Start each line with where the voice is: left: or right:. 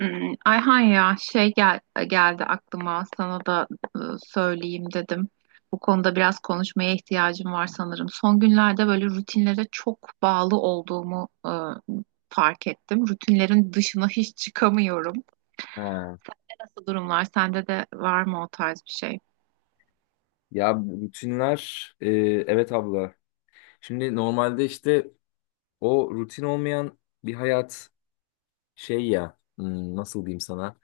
right: Ayhan, ya geldi aklıma, sana da e, söyleyeyim dedim. Bu konuda biraz konuşmaya ihtiyacım var sanırım. Son günlerde böyle rutinlere çok bağlı olduğumu fark ettim. Rutinlerin dışına hiç çıkamıyorum.
left: Ha.
right: Nasıl durumlar? Sende de var mı o tarz bir şey?
left: Ya rutinler evet abla. Şimdi normalde işte o rutin olmayan bir hayat şey ya nasıl diyeyim sana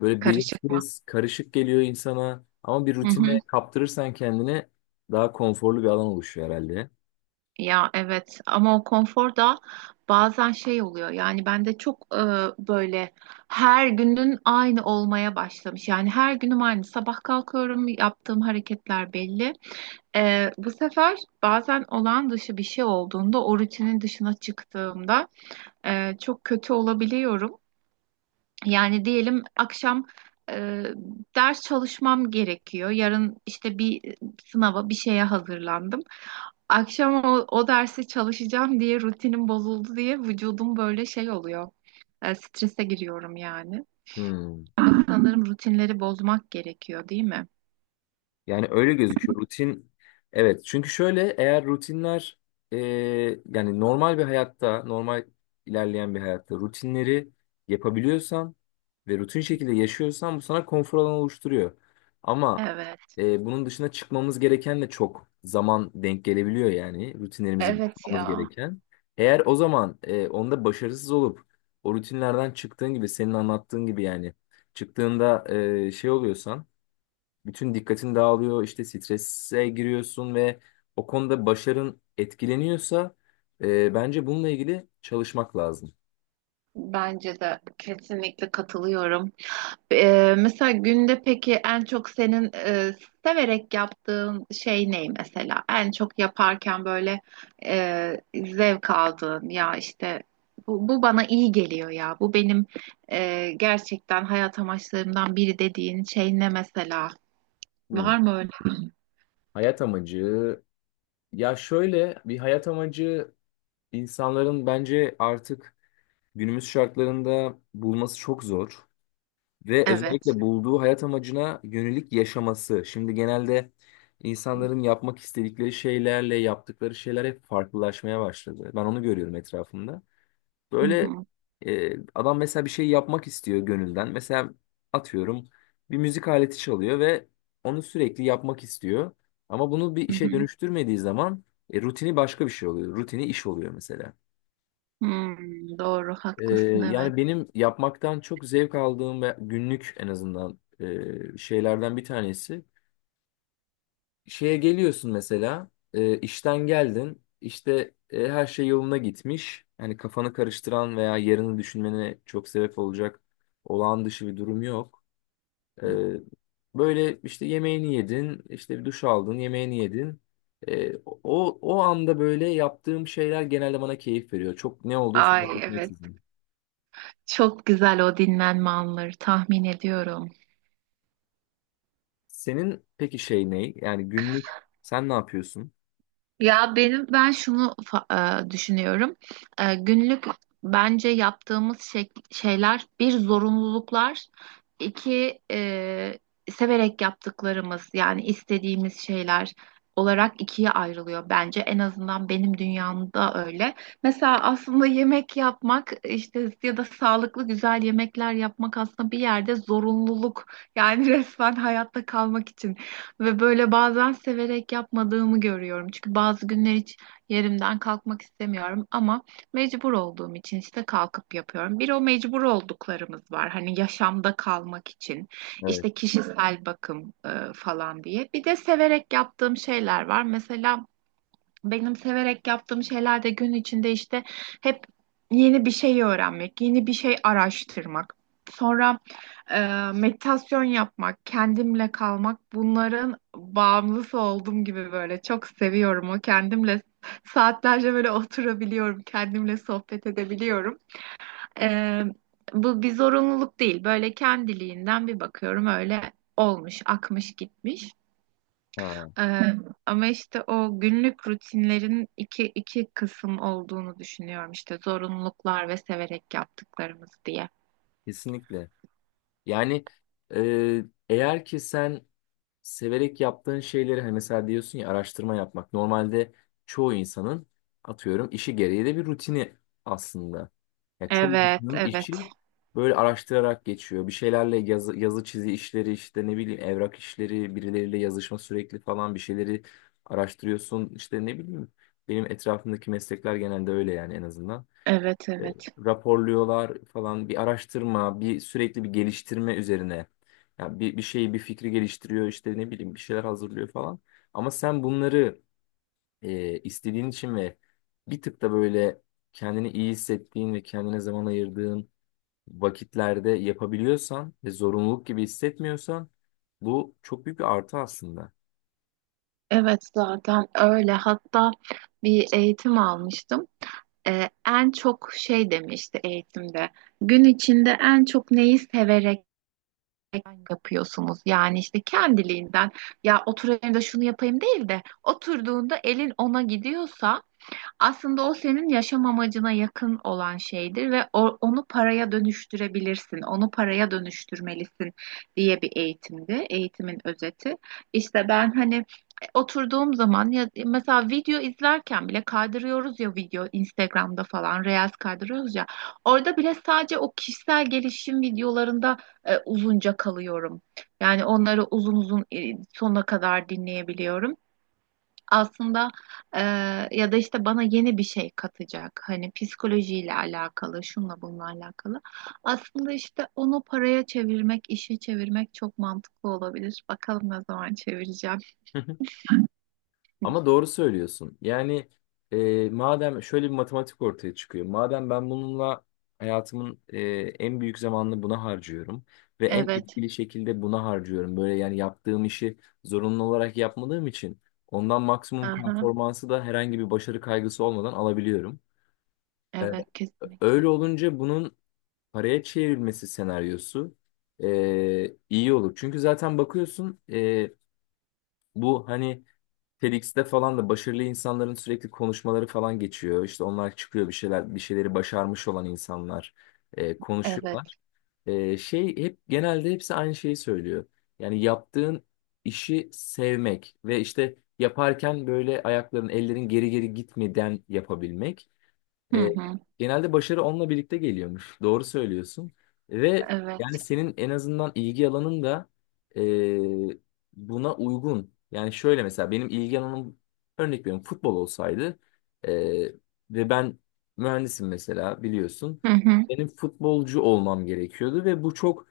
left: böyle
right: Karışık mı?
left: belirsiz karışık geliyor insana ama bir rutine kaptırırsan kendini daha konforlu bir alan oluşuyor herhalde.
right: Ya evet, ama o konfor da bazen şey oluyor, yani bende çok böyle her günün aynı olmaya başlamış, yani her günüm aynı, sabah kalkıyorum, yaptığım hareketler belli. Bu sefer bazen olağan dışı bir şey olduğunda, o rutinin dışına çıktığımda çok kötü olabiliyorum, yani diyelim akşam e, ders çalışmam gerekiyor. Yarın işte bir sınava, bir şeye hazırlandım. Akşam o dersi çalışacağım diye rutinim bozuldu diye vücudum böyle şey oluyor. Strese giriyorum yani.
left: Hmm.
right: Ama sanırım rutinleri bozmak gerekiyor, değil mi?
left: Yani öyle gözüküyor. Rutin evet çünkü şöyle eğer rutinler e, yani normal bir hayatta normal ilerleyen bir hayatta rutinleri yapabiliyorsan ve rutin şekilde yaşıyorsan bu sana konfor alanı oluşturuyor. Ama
right: Evet.
left: bunun dışına çıkmamız gereken de çok zaman denk gelebiliyor yani rutinlerimizi
right: Evet
left: bulmamız
right: ya.
left: gereken. Eğer o zaman onda başarısız olup o rutinlerden çıktığın gibi senin anlattığın gibi yani çıktığında şey oluyorsan bütün dikkatin dağılıyor, işte strese giriyorsun ve o konuda başarın etkileniyorsa bence bununla ilgili çalışmak lazım.
right: Bence de kesinlikle katılıyorum. Mesela günde peki en çok senin severek yaptığın şey ne mesela? En çok yaparken böyle zevk aldığın, ya işte bu bana iyi geliyor ya. Bu benim gerçekten hayat amaçlarımdan biri dediğin şey ne mesela?
left: Hmm.
right: Var mı öyle?
left: Hayat amacı ya şöyle bir hayat amacı insanların bence artık günümüz şartlarında bulması çok zor ve
right: Evet.
left: özellikle bulduğu hayat amacına yönelik yaşaması. Şimdi genelde insanların yapmak istedikleri şeylerle yaptıkları şeyler hep farklılaşmaya başladı. Ben onu görüyorum etrafımda.
right: Hı
left: Böyle
right: hı,
left: adam mesela bir şey yapmak istiyor gönülden. Mesela atıyorum bir müzik aleti çalıyor ve onu sürekli yapmak istiyor. Ama bunu bir
right: hı hı.
left: işe dönüştürmediği zaman rutini başka bir şey oluyor. Rutini iş oluyor mesela.
right: Doğru
left: E,
right: haklısın, evet.
left: Yani benim yapmaktan çok zevk aldığım ve günlük en azından şeylerden bir tanesi şeye geliyorsun mesela işten geldin işte her şey yoluna gitmiş yani kafanı karıştıran veya yarını düşünmene çok sebep olacak olağan dışı bir durum yok. E, Böyle işte yemeğini yedin işte bir duş aldın yemeğini yedin. O anda böyle yaptığım şeyler genelde bana keyif veriyor çok ne olduğu
right: Ay
left: fark
right: evet.
left: etmeksizin.
right: Çok güzel o dinlenme anları, tahmin ediyorum.
left: Senin peki şey ne yani günlük sen ne yapıyorsun?
right: Ya benim, ben şunu düşünüyorum. Günlük bence yaptığımız şeyler bir zorunluluklar, iki severek yaptıklarımız, yani istediğimiz şeyler olarak ikiye ayrılıyor bence. En azından benim dünyamda öyle. Mesela aslında yemek yapmak işte, ya da sağlıklı güzel yemekler yapmak aslında bir yerde zorunluluk. Yani resmen hayatta kalmak için. Ve böyle bazen severek yapmadığımı görüyorum. Çünkü bazı günler hiç yerimden kalkmak istemiyorum ama mecbur olduğum için işte kalkıp yapıyorum. Bir o mecbur olduklarımız var. Hani yaşamda kalmak için
left: Evet.
right: işte kişisel bakım falan diye. Bir de severek yaptığım şeyler var. Mesela benim severek yaptığım şeyler de gün içinde işte hep yeni bir şey öğrenmek, yeni bir şey araştırmak. Sonra e, meditasyon yapmak, kendimle kalmak, bunların bağımlısı olduğum gibi böyle çok seviyorum. O kendimle saatlerce böyle oturabiliyorum, kendimle sohbet edebiliyorum. E, bu bir zorunluluk değil. Böyle kendiliğinden bir bakıyorum, öyle olmuş, akmış gitmiş.
left: Ha,
right: Hı. Hı. Ama işte o günlük rutinlerin iki kısım olduğunu düşünüyorum, işte zorunluluklar ve severek yaptıklarımız diye.
left: kesinlikle. Yani eğer ki sen severek yaptığın şeyleri hani mesela diyorsun ya araştırma yapmak normalde çoğu insanın atıyorum işi gereği de bir rutini aslında. Yani çoğu
right: Evet,
left: insanın
right: evet,
left: işi böyle araştırarak geçiyor. Bir şeylerle yazı, yazı çizi işleri işte ne bileyim evrak işleri birileriyle yazışma sürekli falan bir şeyleri araştırıyorsun işte ne bileyim benim etrafımdaki meslekler genelde öyle yani en azından
right: evet,
left: e,
right: evet.
left: raporluyorlar falan bir araştırma, bir sürekli bir geliştirme üzerine. Yani bir, bir şeyi, bir fikri geliştiriyor işte ne bileyim bir şeyler hazırlıyor falan. Ama sen bunları istediğin için ve bir tık da böyle kendini iyi hissettiğin ve kendine zaman ayırdığın vakitlerde yapabiliyorsan ve zorunluluk gibi hissetmiyorsan bu çok büyük bir artı aslında.
right: Evet, zaten öyle. Hatta bir eğitim almıştım. En çok şey demişti eğitimde. Gün içinde en çok neyi severek yapıyorsunuz? Yani işte kendiliğinden, ya oturayım da şunu yapayım değil de, oturduğunda elin ona gidiyorsa aslında o senin yaşam amacına yakın olan şeydir ve o- onu paraya dönüştürebilirsin, onu paraya dönüştürmelisin, diye bir eğitimdi, eğitimin özeti. İşte ben hani oturduğum zaman, ya mesela video izlerken bile kaydırıyoruz ya, video Instagram'da falan Reels kaydırıyoruz ya, orada bile sadece o kişisel gelişim videolarında uzunca kalıyorum. Yani onları uzun uzun sonuna kadar dinleyebiliyorum aslında, e, ya da işte bana yeni bir şey katacak. Hani psikolojiyle alakalı, şunla bununla alakalı. Aslında işte onu paraya çevirmek, işe çevirmek çok mantıklı olabilir. Bakalım ne zaman çevireceğim.
left: Ama doğru söylüyorsun. Yani madem şöyle bir matematik ortaya çıkıyor. Madem ben bununla hayatımın en büyük zamanını buna harcıyorum ve en
right: Evet.
left: etkili şekilde buna harcıyorum. Böyle yani yaptığım işi zorunlu olarak yapmadığım için ondan maksimum
right: Aha.
left: performansı da herhangi bir başarı kaygısı olmadan alabiliyorum. E,
right: Evet,
left: Öyle
right: kesinlikle.
left: olunca bunun paraya çevrilmesi senaryosu iyi olur. Çünkü zaten bakıyorsun bu hani TEDx'te falan da başarılı insanların sürekli konuşmaları falan geçiyor. İşte onlar çıkıyor bir şeyler, bir şeyleri başarmış olan insanlar
right: Evet.
left: konuşuyorlar. Şey hep genelde hepsi aynı şeyi söylüyor. Yani yaptığın işi sevmek ve işte yaparken böyle ayakların, ellerin geri geri gitmeden yapabilmek.
right: Hı
left: E,
right: hı.
left: Genelde başarı onunla birlikte geliyormuş. Doğru söylüyorsun. Ve
right: Evet.
left: yani senin en azından ilgi alanın da e, buna uygun. Yani şöyle mesela benim ilgi alanım örnek veriyorum futbol olsaydı e, ve ben mühendisim mesela biliyorsun.
right: Hı hı.
left: Benim futbolcu olmam gerekiyordu ve bu çok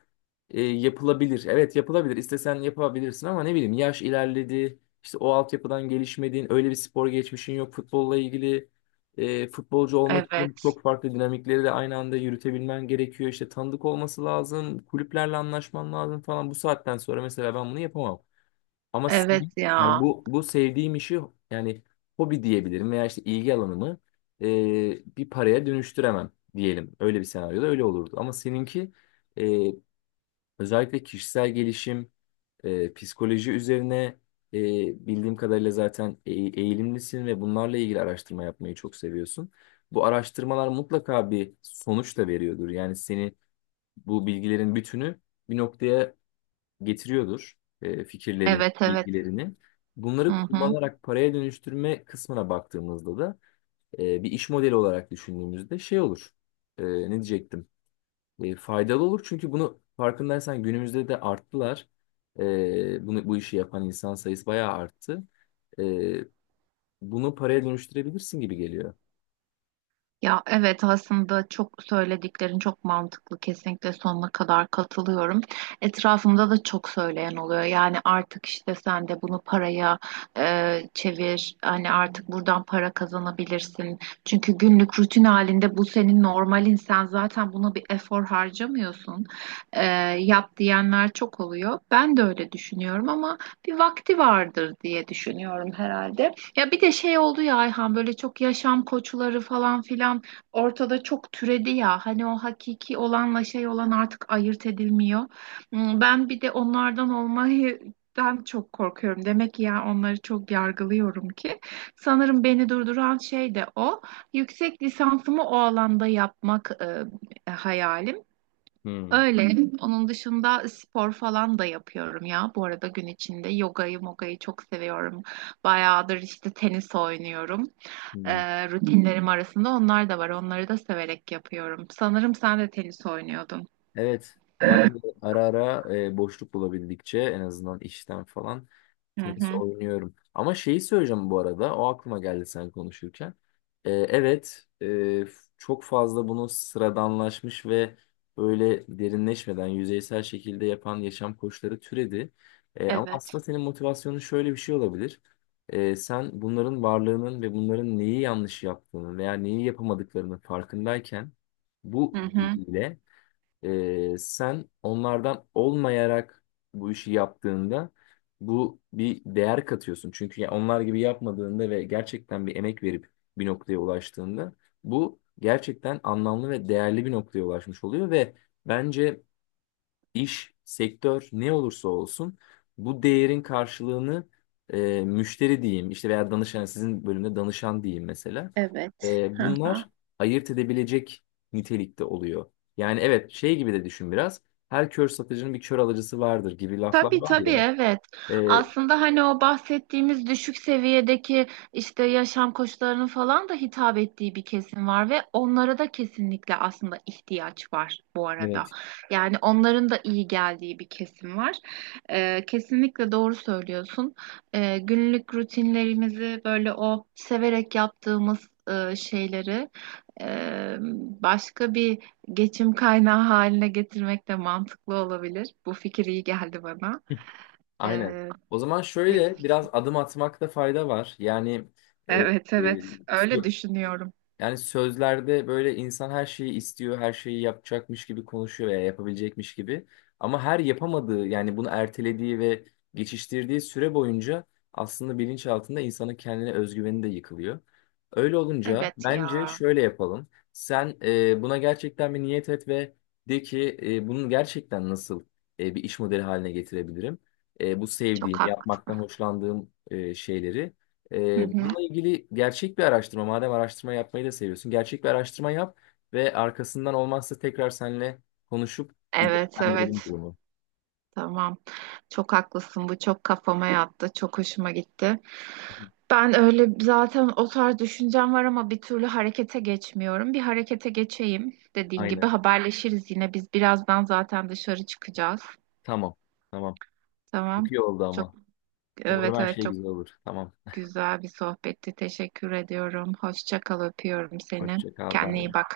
left: yapılabilir. Evet yapılabilir. İstesen yapabilirsin ama ne bileyim yaş ilerledi. İşte o altyapıdan gelişmediğin, öyle bir spor geçmişin yok futbolla ilgili. E, futbolcu olmak için
right: Evet.
left: çok farklı dinamikleri de aynı anda yürütebilmen gerekiyor. İşte tanıdık olması lazım, kulüplerle anlaşman lazım falan. Bu saatten sonra mesela ben bunu yapamam. Ama
right: Evet
left: yani
right: ya.
left: bu sevdiğim işi yani hobi diyebilirim veya işte ilgi alanımı e, bir paraya dönüştüremem diyelim. Öyle bir senaryoda öyle olurdu. Ama seninki e, özellikle kişisel gelişim psikoloji üzerine e, bildiğim kadarıyla zaten eğilimlisin ve bunlarla ilgili araştırma yapmayı çok seviyorsun. Bu araştırmalar mutlaka bir sonuç da veriyordur. Yani seni bu bilgilerin bütünü bir noktaya getiriyordur. E, fikirlerin,
right: Evet, evet.
left: bilgilerini.
right: Hı
left: Bunları
right: hı.
left: kullanarak paraya dönüştürme kısmına baktığımızda da bir iş modeli olarak düşündüğümüzde şey olur. E, ne diyecektim? Faydalı olur çünkü bunu farkındaysan günümüzde de arttılar. Bunu bu işi yapan insan sayısı bayağı arttı. E, Bunu paraya dönüştürebilirsin gibi geliyor.
right: Ya evet, aslında çok söylediklerin çok mantıklı, kesinlikle sonuna kadar katılıyorum. Etrafımda da çok söyleyen oluyor. Yani artık işte, sen de bunu paraya çevir. Hani artık buradan para kazanabilirsin. Çünkü günlük rutin halinde bu senin normalin. Sen zaten buna bir efor harcamıyorsun. E, yap diyenler çok oluyor. Ben de öyle düşünüyorum ama bir vakti vardır diye düşünüyorum herhalde. Ya bir de şey oldu ya Ayhan, böyle çok yaşam koçları falan filan ortada çok türedi ya. Hani o hakiki olanla şey olan artık ayırt edilmiyor. Ben bir de onlardan olmayı ben çok korkuyorum. Demek ki ya onları çok yargılıyorum ki. Sanırım beni durduran şey de o. Yüksek lisansımı o alanda yapmak hayalim.
left: Hmm.
right: Öyle. Onun dışında spor falan da yapıyorum ya. Bu arada gün içinde yogayı, mogayı çok seviyorum. Bayağıdır işte tenis oynuyorum.
left: Hmm.
right: Rutinlerim arasında onlar da var. Onları da severek yapıyorum. Sanırım sen de tenis oynuyordun.
left: Evet, ben bu ara ara boşluk bulabildikçe en azından işten falan.
right: Hı
left: Tenis
right: hı.
left: oynuyorum. Ama şeyi söyleyeceğim bu arada. O aklıma geldi sen konuşurken. Evet, çok fazla bunu sıradanlaşmış ve öyle derinleşmeden yüzeysel şekilde yapan yaşam koçları türedi. Ama
right: Evet.
left: aslında senin motivasyonun şöyle bir şey olabilir. Sen bunların varlığının ve bunların neyi yanlış yaptığını veya neyi yapamadıklarının farkındayken
right: Hı
left: bu
right: hı.
left: bilgiyle sen onlardan olmayarak bu işi yaptığında bu bir değer katıyorsun. Çünkü ya onlar gibi yapmadığında ve gerçekten bir emek verip bir noktaya ulaştığında bu gerçekten anlamlı ve değerli bir noktaya ulaşmış oluyor ve bence iş, sektör ne olursa olsun bu değerin karşılığını müşteri diyeyim işte veya danışan sizin bölümde danışan diyeyim mesela.
right: Evet.
left: E,
right: Hı hı.
left: bunlar ayırt edebilecek nitelikte oluyor. Yani evet şey gibi de düşün biraz. Her kör satıcının bir kör alıcısı vardır gibi laflar
right: Tabii
left: var
right: tabii,
left: ya.
right: evet.
left: E,
right: Aslında hani o bahsettiğimiz düşük seviyedeki işte yaşam koşullarının falan da hitap ettiği bir kesim var, ve onlara da kesinlikle aslında ihtiyaç var bu arada.
left: Evet.
right: Yani onların da iyi geldiği bir kesim var. Kesinlikle doğru söylüyorsun. Günlük rutinlerimizi böyle o severek yaptığımız şeyleri e, başka bir geçim kaynağı haline getirmek de mantıklı olabilir. Bu fikir iyi geldi bana.
left: Hı. Aynen.
right: Ee,
left: O zaman şöyle biraz adım atmakta fayda var. Yani e, e,
right: evet evet öyle
left: so-
right: düşünüyorum.
left: yani sözlerde böyle insan her şeyi istiyor, her şeyi yapacakmış gibi konuşuyor veya yapabilecekmiş gibi. Ama her yapamadığı yani bunu ertelediği ve geçiştirdiği süre boyunca aslında bilinç altında insanın kendine özgüveni de yıkılıyor. Öyle olunca
right: Evet
left: bence
right: ya,
left: şöyle yapalım. Sen buna gerçekten bir niyet et ve de ki bunu gerçekten nasıl bir iş modeli haline getirebilirim? Bu sevdiğim,
right: çok haklısın.
left: yapmaktan hoşlandığım şeyleri.
right: Hı hı.
left: Bununla ilgili gerçek bir araştırma, madem araştırma yapmayı da seviyorsun, gerçek bir araştırma yap ve arkasından olmazsa tekrar seninle konuşup bir
right: Evet,
left: değerlendirelim
right: evet,
left: durumu.
right: tamam, çok haklısın, bu çok kafama yattı, çok hoşuma gitti.
left: Hı.
right: Ben öyle zaten, o tarz düşüncem var ama bir türlü harekete geçmiyorum. Bir harekete geçeyim, dediğin gibi
left: Aynen.
right: haberleşiriz, yine biz birazdan zaten dışarı çıkacağız.
left: Tamam. Tamam. Çok
right: Tamam.
left: iyi oldu
right: Çok,
left: ama. Umarım
right: evet,
left: her
right: evet,
left: şey
right: çok.
left: güzel olur. Tamam.
right: Güzel bir sohbetti. Teşekkür ediyorum. Hoşça kal, öpüyorum seni.
left: Hoşça kal. Bay
right: Kendine iyi
left: bay.
right: bak.